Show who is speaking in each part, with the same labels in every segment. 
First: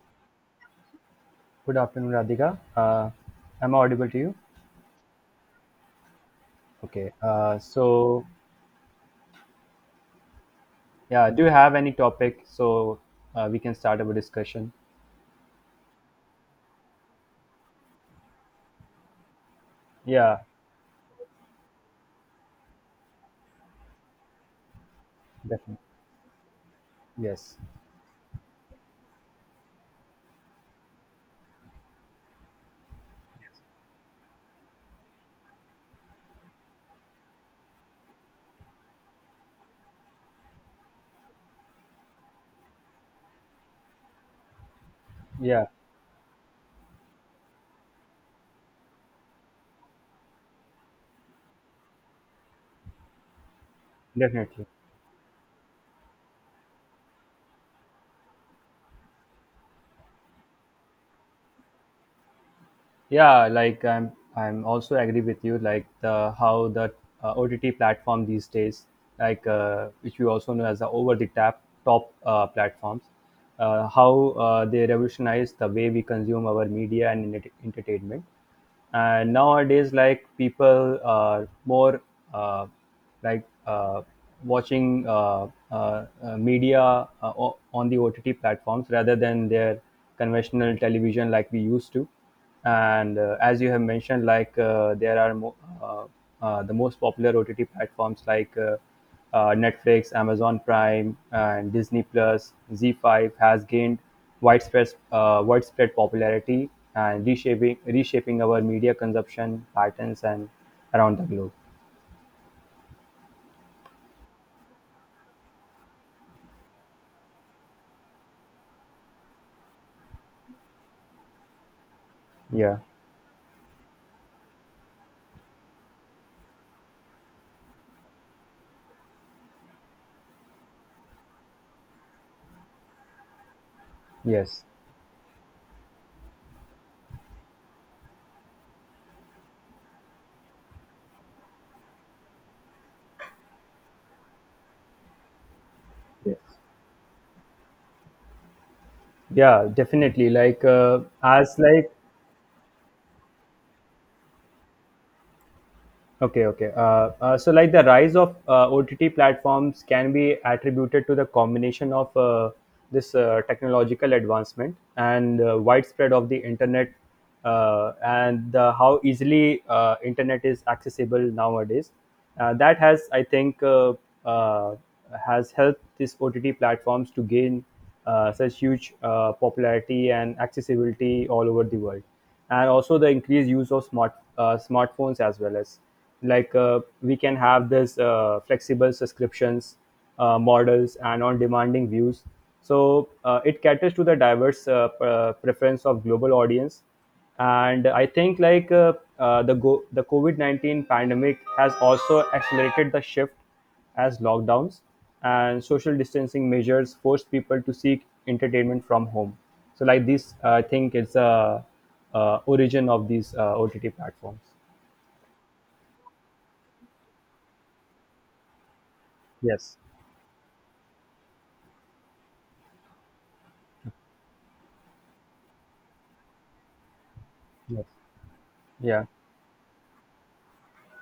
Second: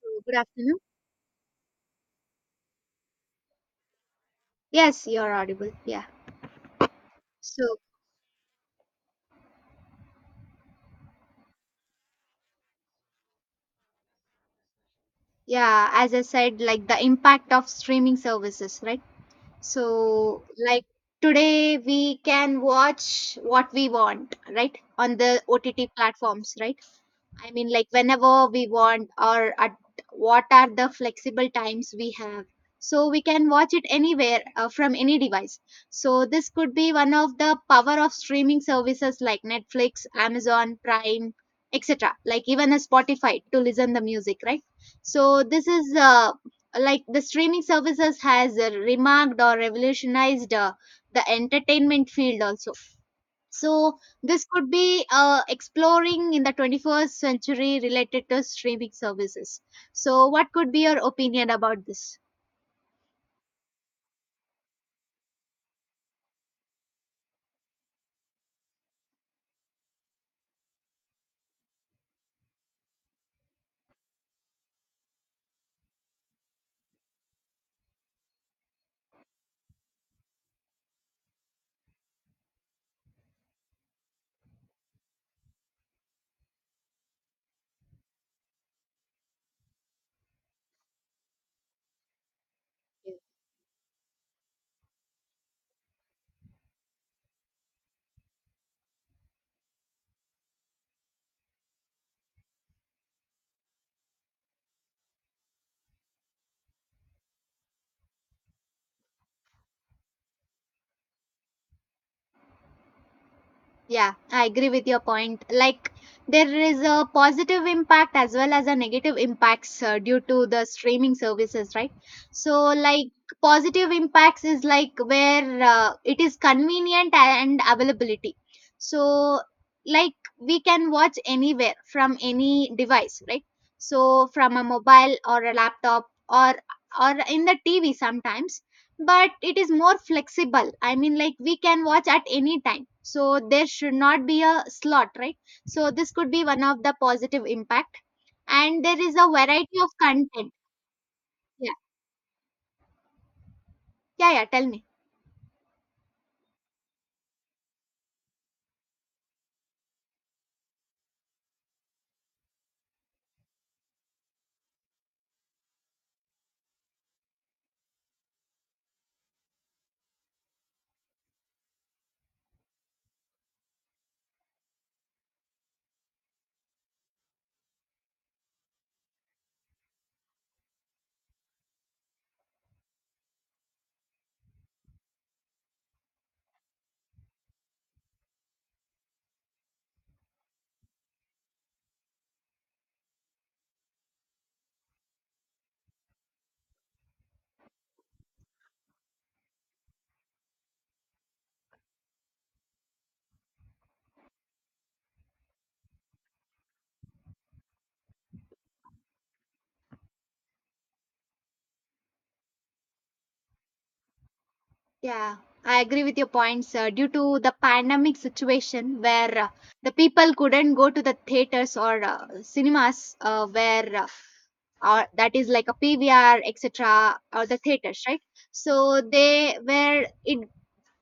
Speaker 1: Good afternoon.
Speaker 2: Good afternoon, Radhika. Am I audible to you?
Speaker 1: Yes, you're audible. Yeah.
Speaker 2: Okay.
Speaker 1: So,
Speaker 2: Yeah, do you have any topic so we can start our discussion?
Speaker 1: yeah, as I said, like the impact of streaming services, right?
Speaker 2: Yeah,
Speaker 1: So, like today we can watch what we want, right? On the
Speaker 2: definitely.
Speaker 1: OTT platforms, right? I
Speaker 2: Yes.
Speaker 1: mean, like whenever we want or at what are the flexible times we have. So we can watch it anywhere from any device. So this could be one of the power of streaming services like Netflix, Amazon Prime, etc. Like even a Spotify to listen the music, right? So
Speaker 2: Yeah,
Speaker 1: this is like the streaming services has remarked or revolutionized the entertainment field also, so this
Speaker 2: definitely.
Speaker 1: could be exploring in the 21st century related to streaming services. So what could be your opinion about this?
Speaker 2: Yeah, like I'm also agree with you. Like the how the OTT platform these days, like which we also know as the over the top platforms, how they revolutionize the way we consume our media and entertainment, and nowadays like people are more uh, like uh, watching media on the ott platforms rather than their conventional television like we used to. And as you have mentioned, like there are uh, the most popular ott platforms, like Netflix, Amazon Prime, and Disney Plus, Z5 has gained widespread popularity and reshaping our media consumption patterns and around the globe.
Speaker 1: Yeah, I agree with your point. Like there is a positive impact as well as a negative impacts due to the streaming services, right? So
Speaker 2: Yeah.
Speaker 1: like positive impacts is like where it is convenient and availability. So like we can watch anywhere from any device, right? So from a
Speaker 2: Yes.
Speaker 1: mobile or a laptop or in the TV sometimes, but it is more flexible. I mean, like we can watch at any time, so there should not be a slot, right? So this could
Speaker 2: Yes.
Speaker 1: be one of the positive impact, and there is a
Speaker 2: Yeah.
Speaker 1: variety of
Speaker 2: Definitely.
Speaker 1: content.
Speaker 2: Like as
Speaker 1: Yeah,
Speaker 2: like.
Speaker 1: yeah, yeah, tell me.
Speaker 2: Okay, okay. So, like the rise of OTT platforms can be attributed to the combination of this technological advancement and widespread of the internet, and the, how easily internet is accessible nowadays. That has, I think, uh, has helped these OTT platforms to gain such huge popularity and accessibility all over the world, and also the increased use of smartphones, as well as, like we can have this flexible subscriptions models and on demanding views. So it caters to the diverse preference of global audience. And I think, like the COVID-19 pandemic has also accelerated the shift, as lockdowns and social distancing measures forced people to seek entertainment from home. So, like this, I think it's a origin of these ott platforms.
Speaker 1: Yeah, I agree with your points, due to the pandemic situation, where
Speaker 2: Yes.
Speaker 1: the people couldn't go to the theaters or cinemas, where or that is like a PVR, etc., or the
Speaker 2: Yes.
Speaker 1: theaters, right? So
Speaker 2: Yeah.
Speaker 1: they were it,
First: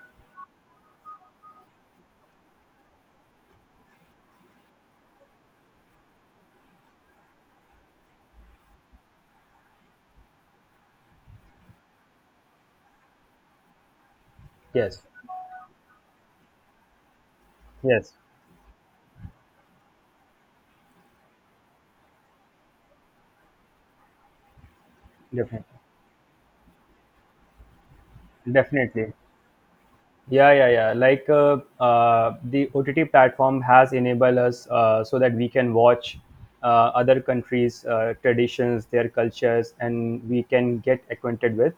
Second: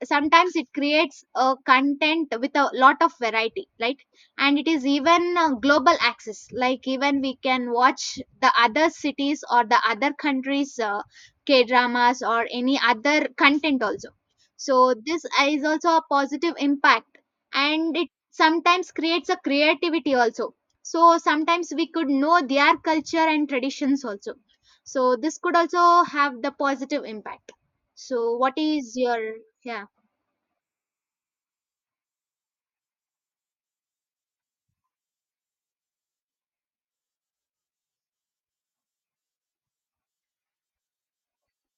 Speaker 1: sometimes it creates a content with a lot of variety, right? And it is even global access. Like even we can watch the other cities or the other countries, K dramas or any other content also. So
Speaker 2: Yes.
Speaker 1: this is also a positive impact, and it
Speaker 2: Yes.
Speaker 1: sometimes creates a creativity also. So sometimes we could know their culture and traditions also, so this could
Speaker 2: Definitely.
Speaker 1: also have the positive impact. So what is
Speaker 2: Definitely.
Speaker 1: your, yeah.
Speaker 2: Yeah, yeah, yeah. Like the OTT platform has enabled us, so that we can watch other countries' traditions, their cultures, and we can get acquainted with.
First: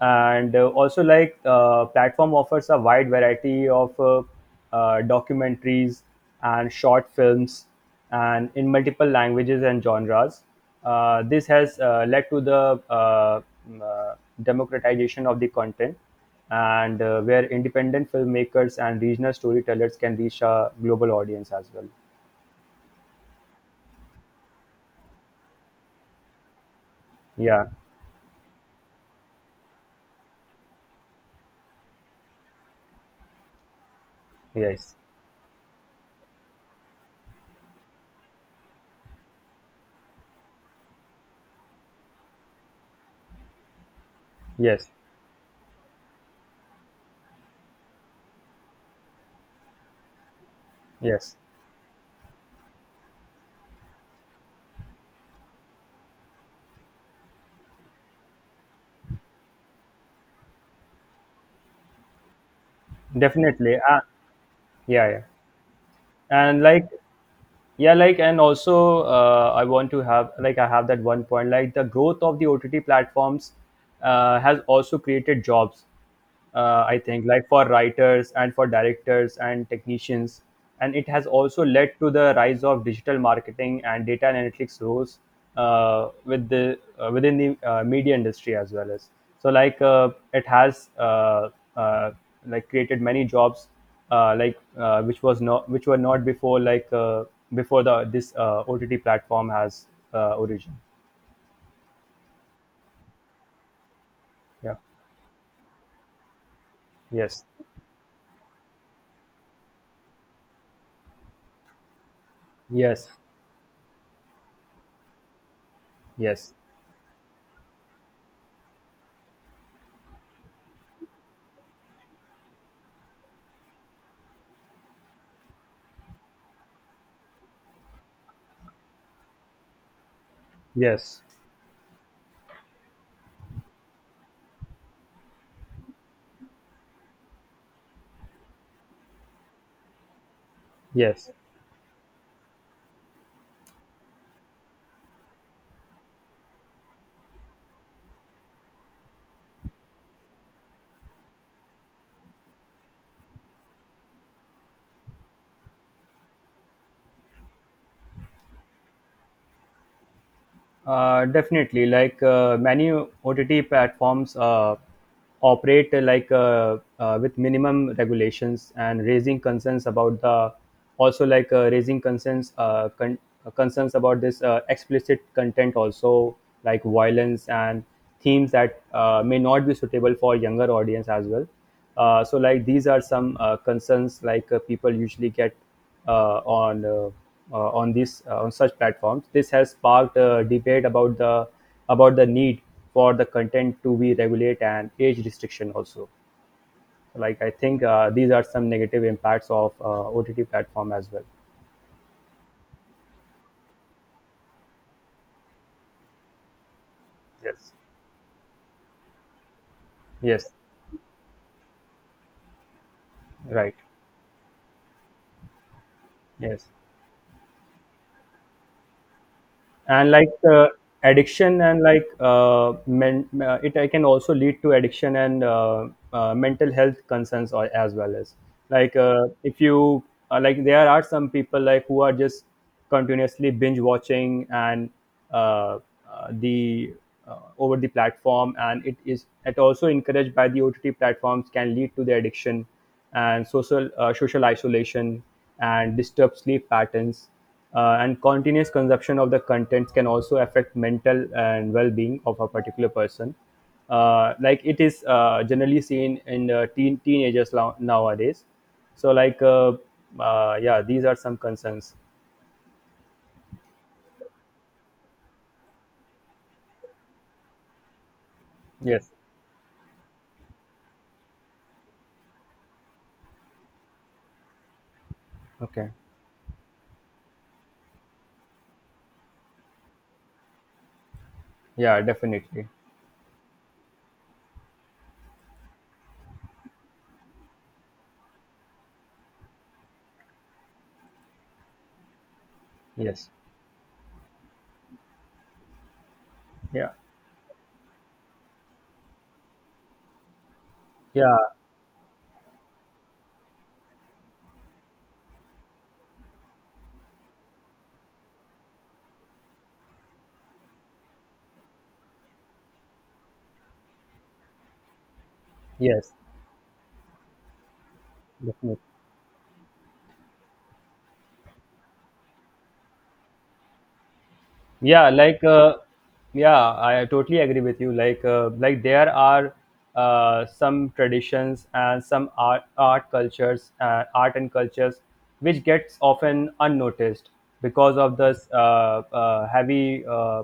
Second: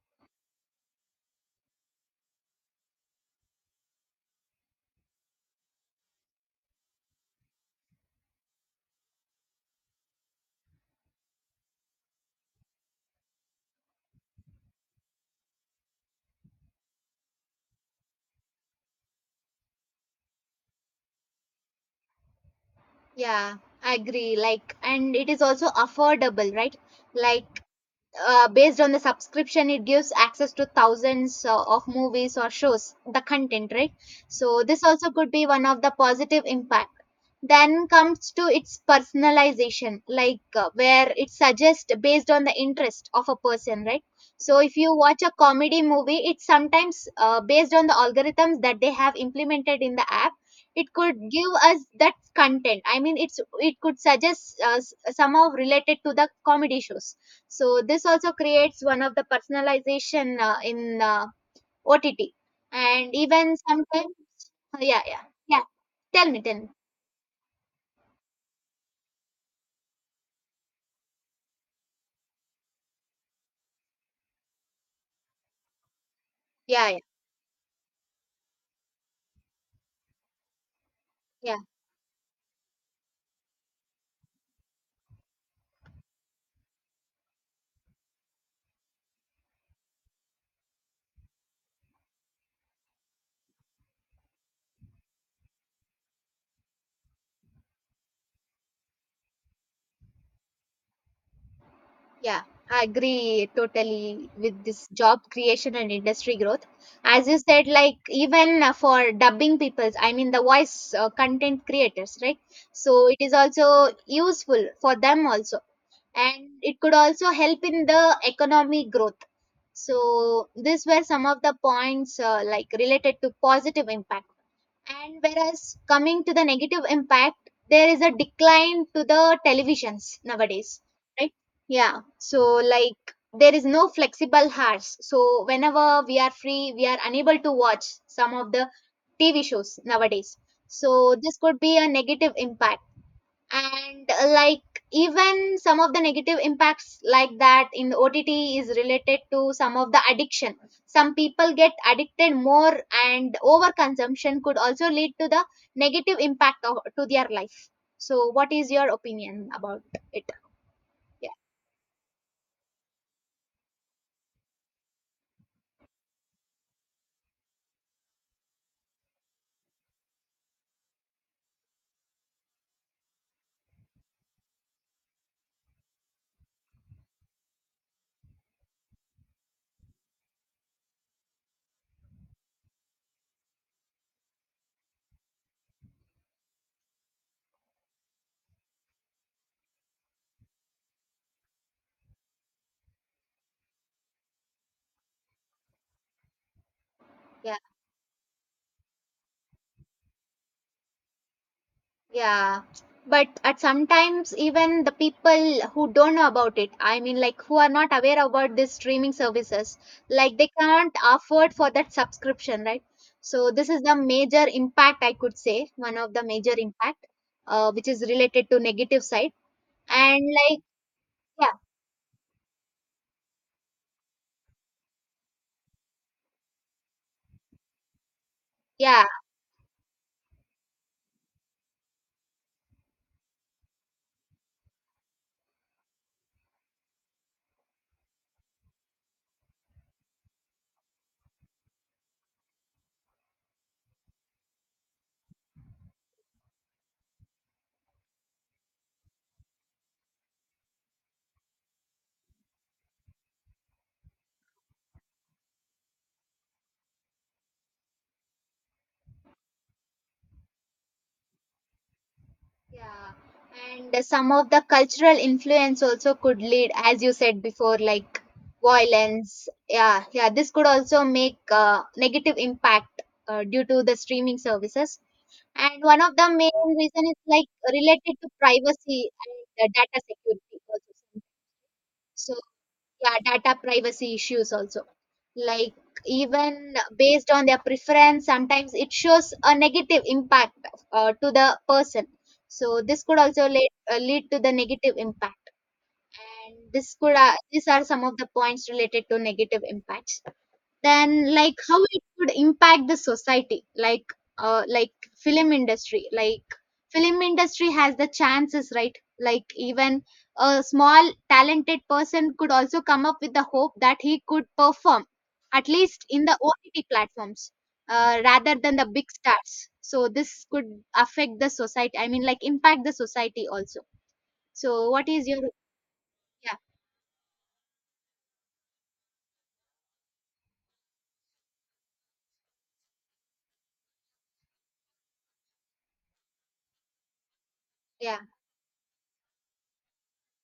Speaker 2: And also, like platform offers a wide variety of documentaries and short films, and in multiple languages and genres. This has led to the mm, uh, democratization of the content, and where independent filmmakers and regional storytellers can reach a global audience as well.
Speaker 1: Yeah, I agree. Like, and it is also affordable, right? Like,
Speaker 2: Yeah.
Speaker 1: based on the subscription, it gives access to thousands of movies or shows, the content, right? So this
Speaker 2: Yes.
Speaker 1: also could be one of the positive impact. Then comes to its personalization, like where it suggests based on the interest of a person, right? So if
Speaker 2: Yes.
Speaker 1: you watch a comedy movie, it's sometimes based on the algorithms that they have implemented in the app, it could
Speaker 2: Yes.
Speaker 1: give us that content. I mean, it's, it could suggest somehow related to the comedy shows. So this also creates one of the personalization in OTT, and even
Speaker 2: Definitely.
Speaker 1: sometimes, yeah,
Speaker 2: Yeah. Yeah.
Speaker 1: yeah, yeah, tell me, tell
Speaker 2: And
Speaker 1: me.
Speaker 2: like, yeah, like, and also I want to have, like, I have that one point, like the growth of the ott platforms has also created jobs,
Speaker 1: Yeah,
Speaker 2: I
Speaker 1: yeah,
Speaker 2: think, like, for writers and for directors and technicians. And it has
Speaker 1: yeah
Speaker 2: also led to the rise of digital marketing and data and analytics roles, within the media industry as well. As so like it has uh, like created many jobs, like which were not before, like before the this OTT platform has origin.
Speaker 1: yeah, I agree totally with
Speaker 2: Yeah.
Speaker 1: this job creation and industry growth. As you
Speaker 2: Yes.
Speaker 1: said, like even for dubbing peoples, I mean the voice content creators, right? So
Speaker 2: Yes.
Speaker 1: it is also useful for them also, and
Speaker 2: Yes.
Speaker 1: it could also help in the economic growth. So these were some of the points like related to positive impact. And whereas coming to the negative impact, there is a decline to the televisions nowadays,
Speaker 2: Yes.
Speaker 1: right? Yeah. So like there is no flexible hours. So whenever we are free, we are unable to watch some of the TV shows nowadays. So
Speaker 2: Yes.
Speaker 1: this could be a negative impact, and like even some of the negative impacts, like that in the OTT is related to some of the addiction. Some people get addicted more, and overconsumption could also lead to the negative impact of, to their life. So what is your opinion about it? Yeah,
Speaker 2: Definitely, like many OTT platforms operate, like with minimum regulations and raising concerns about the, also like concerns about this explicit content also, like violence and themes that may not be suitable for younger audience as well. So like these are some concerns, like people usually get uh, on uh, on such platforms. This has sparked a debate about the need for the content to be regulate, and age restriction also. Like I
Speaker 1: yeah.
Speaker 2: think these are some negative impacts of OTT platform as well.
Speaker 1: Yeah, but at sometimes even the people who don't know about it, I mean, like who are
Speaker 2: Yes.
Speaker 1: not aware about these streaming services, like they
Speaker 2: Yes.
Speaker 1: can't afford for that subscription, right? So this
Speaker 2: Right.
Speaker 1: is the major impact I could say, one of the major
Speaker 2: Yes.
Speaker 1: impact, which is related to negative side.
Speaker 2: And
Speaker 1: And
Speaker 2: like
Speaker 1: like, yeah,
Speaker 2: addiction, and like it can also lead to addiction and mental health concerns, or, as well as, like
Speaker 1: yeah.
Speaker 2: if you like there are some people, like, who are just continuously binge watching and uh, the over the platform, and it also encouraged by the ott platforms can lead to the addiction, and social isolation and disturbed sleep patterns. And continuous consumption of the contents can also affect mental and well-being of a particular person, like it is generally seen in teenagers nowadays. So like yeah, these are some concerns.
Speaker 1: Yeah, and some of the cultural influence also could lead, as you said before, like
Speaker 2: Yes.
Speaker 1: violence. Yeah, yeah, this could also make negative impact due to the streaming services. And
Speaker 2: Okay.
Speaker 1: one of the main reason is like related to privacy and data security also.
Speaker 2: Yeah,
Speaker 1: So
Speaker 2: definitely.
Speaker 1: yeah, data privacy issues also, like even based on their preference sometimes it shows a negative impact to the person. So this could
Speaker 2: Yes.
Speaker 1: also lead, lead to the negative impact, and
Speaker 2: Yeah.
Speaker 1: this could these are some of the points related to negative impacts. Then like
Speaker 2: Yeah.
Speaker 1: how it would impact the society, like film industry, like film industry has the chances, right? Like even a small talented person could also come up with the hope that he could perform at least
Speaker 2: Yes.
Speaker 1: in the OTT platforms, rather than
Speaker 2: Definitely.
Speaker 1: the big stars. So this could affect the society, I mean, like impact the society also. So what
Speaker 2: Yeah.
Speaker 1: is your,
Speaker 2: Like
Speaker 1: yeah,
Speaker 2: yeah, I totally agree with you, like there are some traditions, and some art and cultures which gets often unnoticed, because of
Speaker 1: yeah,
Speaker 2: this heavy uh,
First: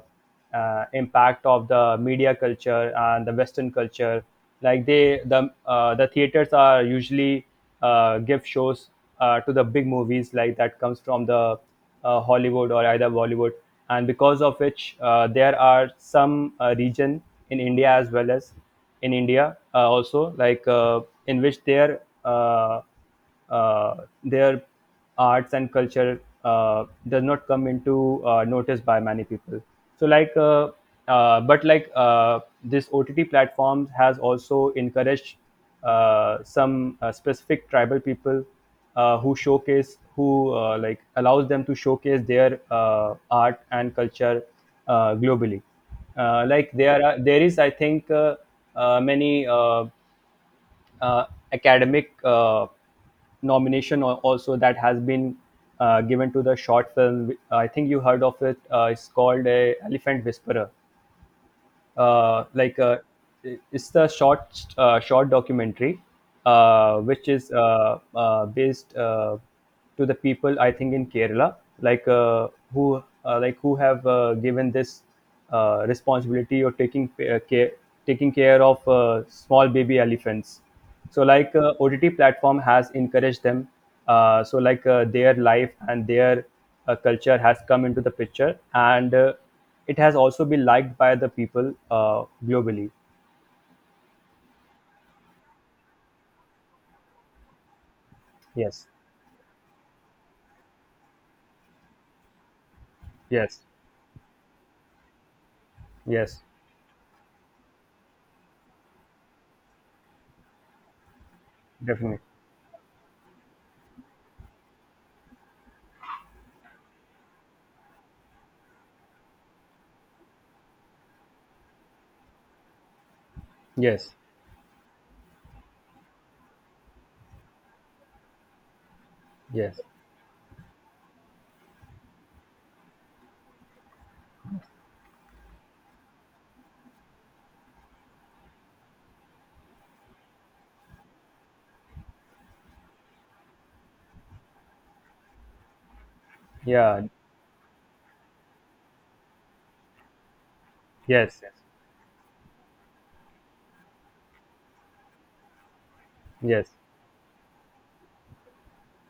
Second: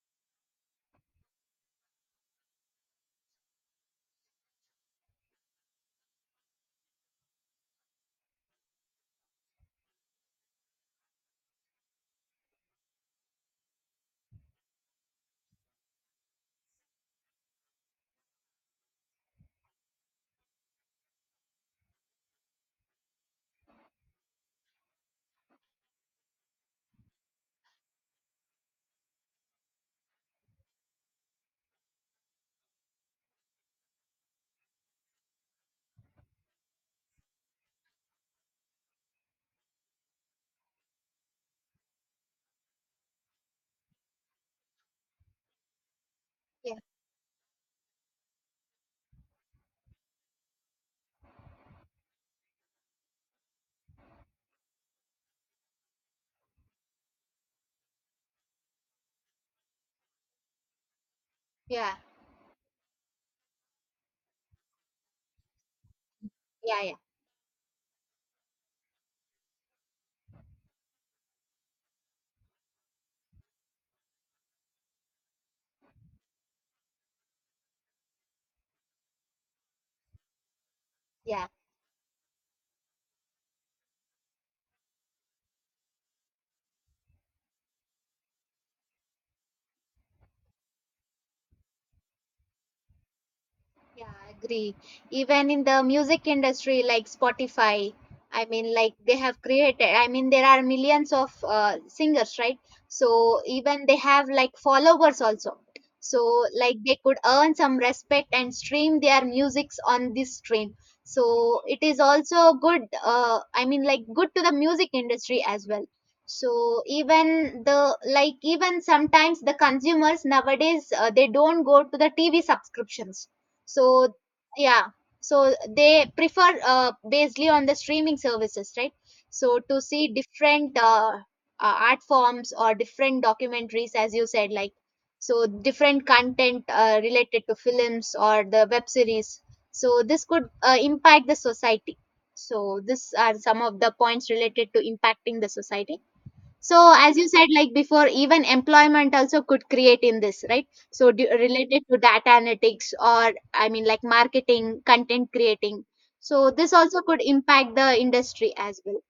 Speaker 2: uh, impact of the media culture and the western culture. Like the theaters are usually give shows to the big movies, like that comes from the Hollywood or either Bollywood. And because of which there are some region in India, as well as in India, also, like in which uh, their arts and culture does not come into notice by many people. So like, but like this ott platforms has also encouraged some specific tribal people, who showcase who like allows them to showcase their art and culture globally. Like
Speaker 1: yeah,
Speaker 2: there is, I think, many uh, academic nomination, also, that has been given to the short film. I think you heard of it. It's called a Elephant Whisperer.
Speaker 1: yeah,
Speaker 2: Like, it's the short documentary
Speaker 1: yeah, yeah,
Speaker 2: which is based to the people, I think, in Kerala, like who like who have given this responsibility, or taking care of small baby elephants. So
Speaker 1: yeah.
Speaker 2: like OTT platform has encouraged them. So like their life and their culture has come into the picture, and it has also been liked by the people, globally.
Speaker 1: Yeah, I agree. Even in the music industry, like Spotify, I mean,
Speaker 2: Yes.
Speaker 1: like they have created, I mean, there are millions of singers, right? So
Speaker 2: Yes.
Speaker 1: even they have like followers also.
Speaker 2: Yes.
Speaker 1: So, like, they could earn some respect and stream their musics on this stream. So, it is
Speaker 2: Definitely.
Speaker 1: also good, I mean, like, good to the music industry as well. So, even the, like, even sometimes the consumers nowadays, they don't go to the TV subscriptions, so
Speaker 2: Yes.
Speaker 1: yeah, so they prefer basically on the streaming services, right? So to
Speaker 2: Yes.
Speaker 1: see different art forms or different documentaries, as you said, like so different content related to films or the web series. So this could impact the society. So these are some of the points related to impacting the society. So
Speaker 2: Yeah.
Speaker 1: as you said, like before, even employment also could create in this, right? So do,
Speaker 2: Yes. Yes.
Speaker 1: related to data analytics, or I mean, like marketing, content creating. So
Speaker 2: Yes.
Speaker 1: this also could impact the industry as well.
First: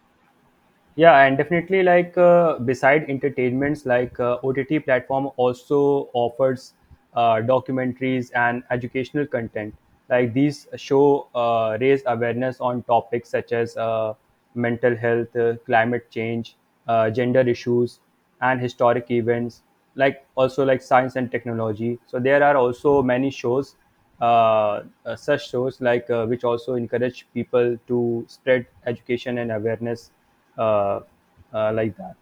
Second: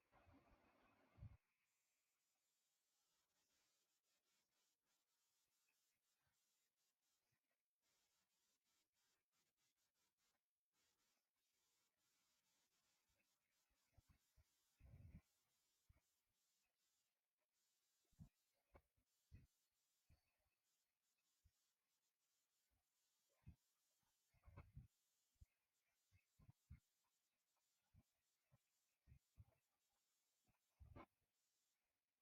Speaker 2: Yeah, and definitely, like beside entertainments, like OTT platform also offers documentaries and educational content. Like these show raise awareness on topics such as mental health, climate change, gender issues, and historic events. Like also, like science and technology. So there are also many shows, such shows, like which also encourage people to spread education and awareness, uh, like that.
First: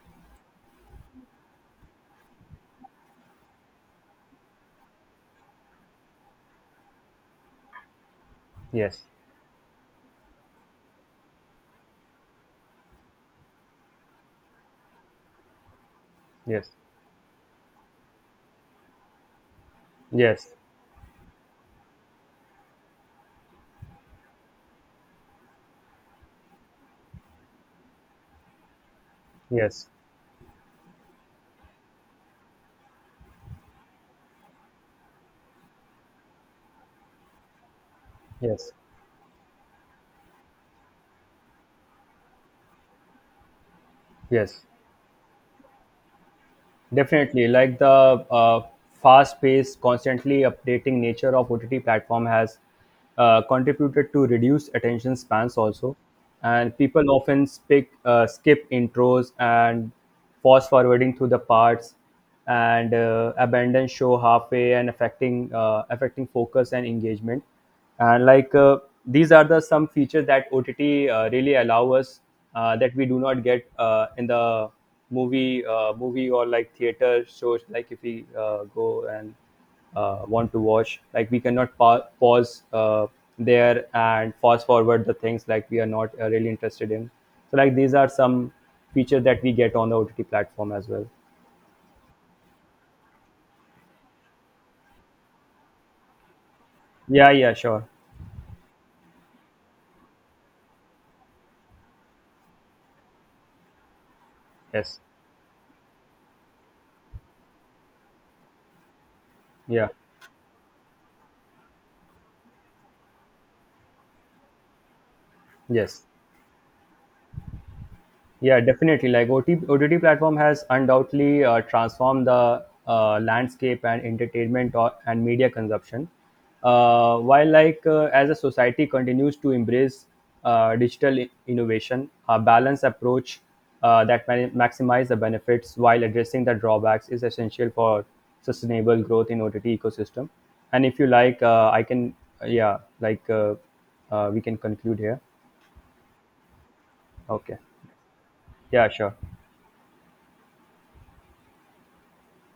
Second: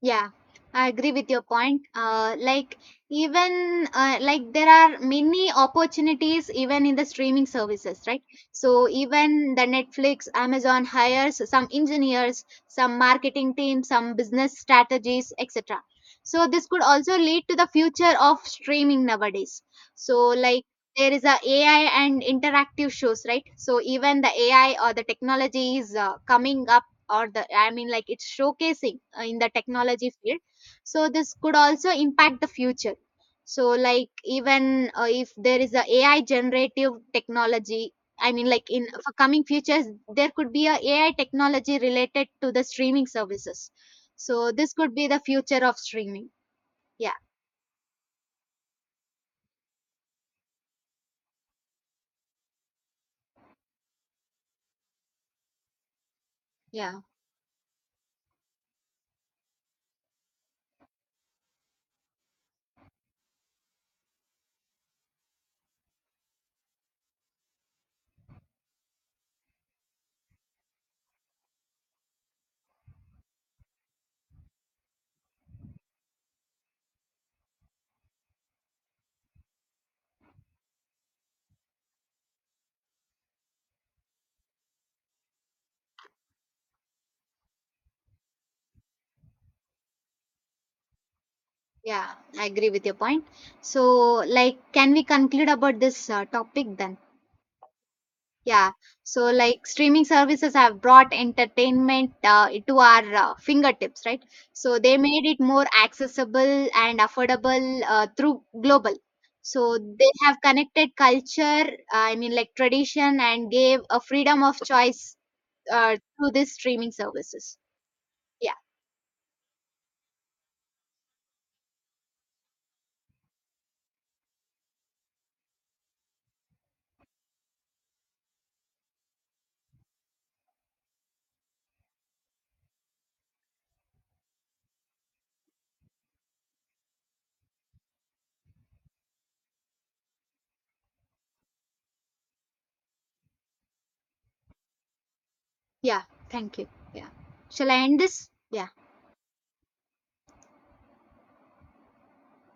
Speaker 1: Yeah, I agree with your point. Like even like there are many opportunities even in the streaming services, right? So
Speaker 2: Yes.
Speaker 1: even the Netflix, Amazon hires some engineers, some marketing teams, some business strategies, etc. So this
Speaker 2: Yes.
Speaker 1: could also lead to the future of streaming nowadays. So
Speaker 2: Yes.
Speaker 1: like there is a AI and interactive shows, right? So even the AI or the technology is coming up, or the, I mean, like it's showcasing in the
Speaker 2: Yes.
Speaker 1: technology field. So this could also impact the future. So like even if there is a AI generative technology, I mean, like
Speaker 2: Yes.
Speaker 1: in for coming futures, there could be a AI technology related to the streaming services. So
Speaker 2: Yes.
Speaker 1: this could be the future of streaming. Yeah,
Speaker 2: Definitely, like the fast-paced, constantly updating nature of OTT platform has contributed to reduced attention spans also, and
Speaker 1: yeah,
Speaker 2: people often skip intros and fast-forwarding through the parts, and abandon show halfway, and affecting focus and engagement. And like these are the some features that ott really allow us, that we do not get in the movie or like theater shows, like if we go and want to watch, like we cannot pause there, and fast forward the things, like we are not really interested in. So like these are some features that we get on the ott platform as well.
Speaker 1: yeah, I agree with your point. So like can we conclude about this topic then?
Speaker 2: Yeah. Yeah, sure.
Speaker 1: Yeah, so like streaming services have brought entertainment to our fingertips, right? So they
Speaker 2: Yes.
Speaker 1: made it more accessible and affordable through global. So
Speaker 2: Yeah.
Speaker 1: they have connected culture, I mean, like tradition, and gave a freedom of choice
Speaker 2: Yes.
Speaker 1: to these streaming services. Yeah,
Speaker 2: Yeah, definitely. Like OT, platform has undoubtedly transformed the landscape and entertainment or, and media consumption. While, like as a society continues to embrace digital innovation, a balanced approach that maximize the benefits while addressing the drawbacks is essential for sustainable growth in OTT ecosystem. And if you like, I can, yeah, like uh, we can conclude here.
Speaker 1: yeah, thank you. Yeah.
Speaker 2: Okay.
Speaker 1: Shall I end this? Yeah.
Speaker 2: Yeah, sure.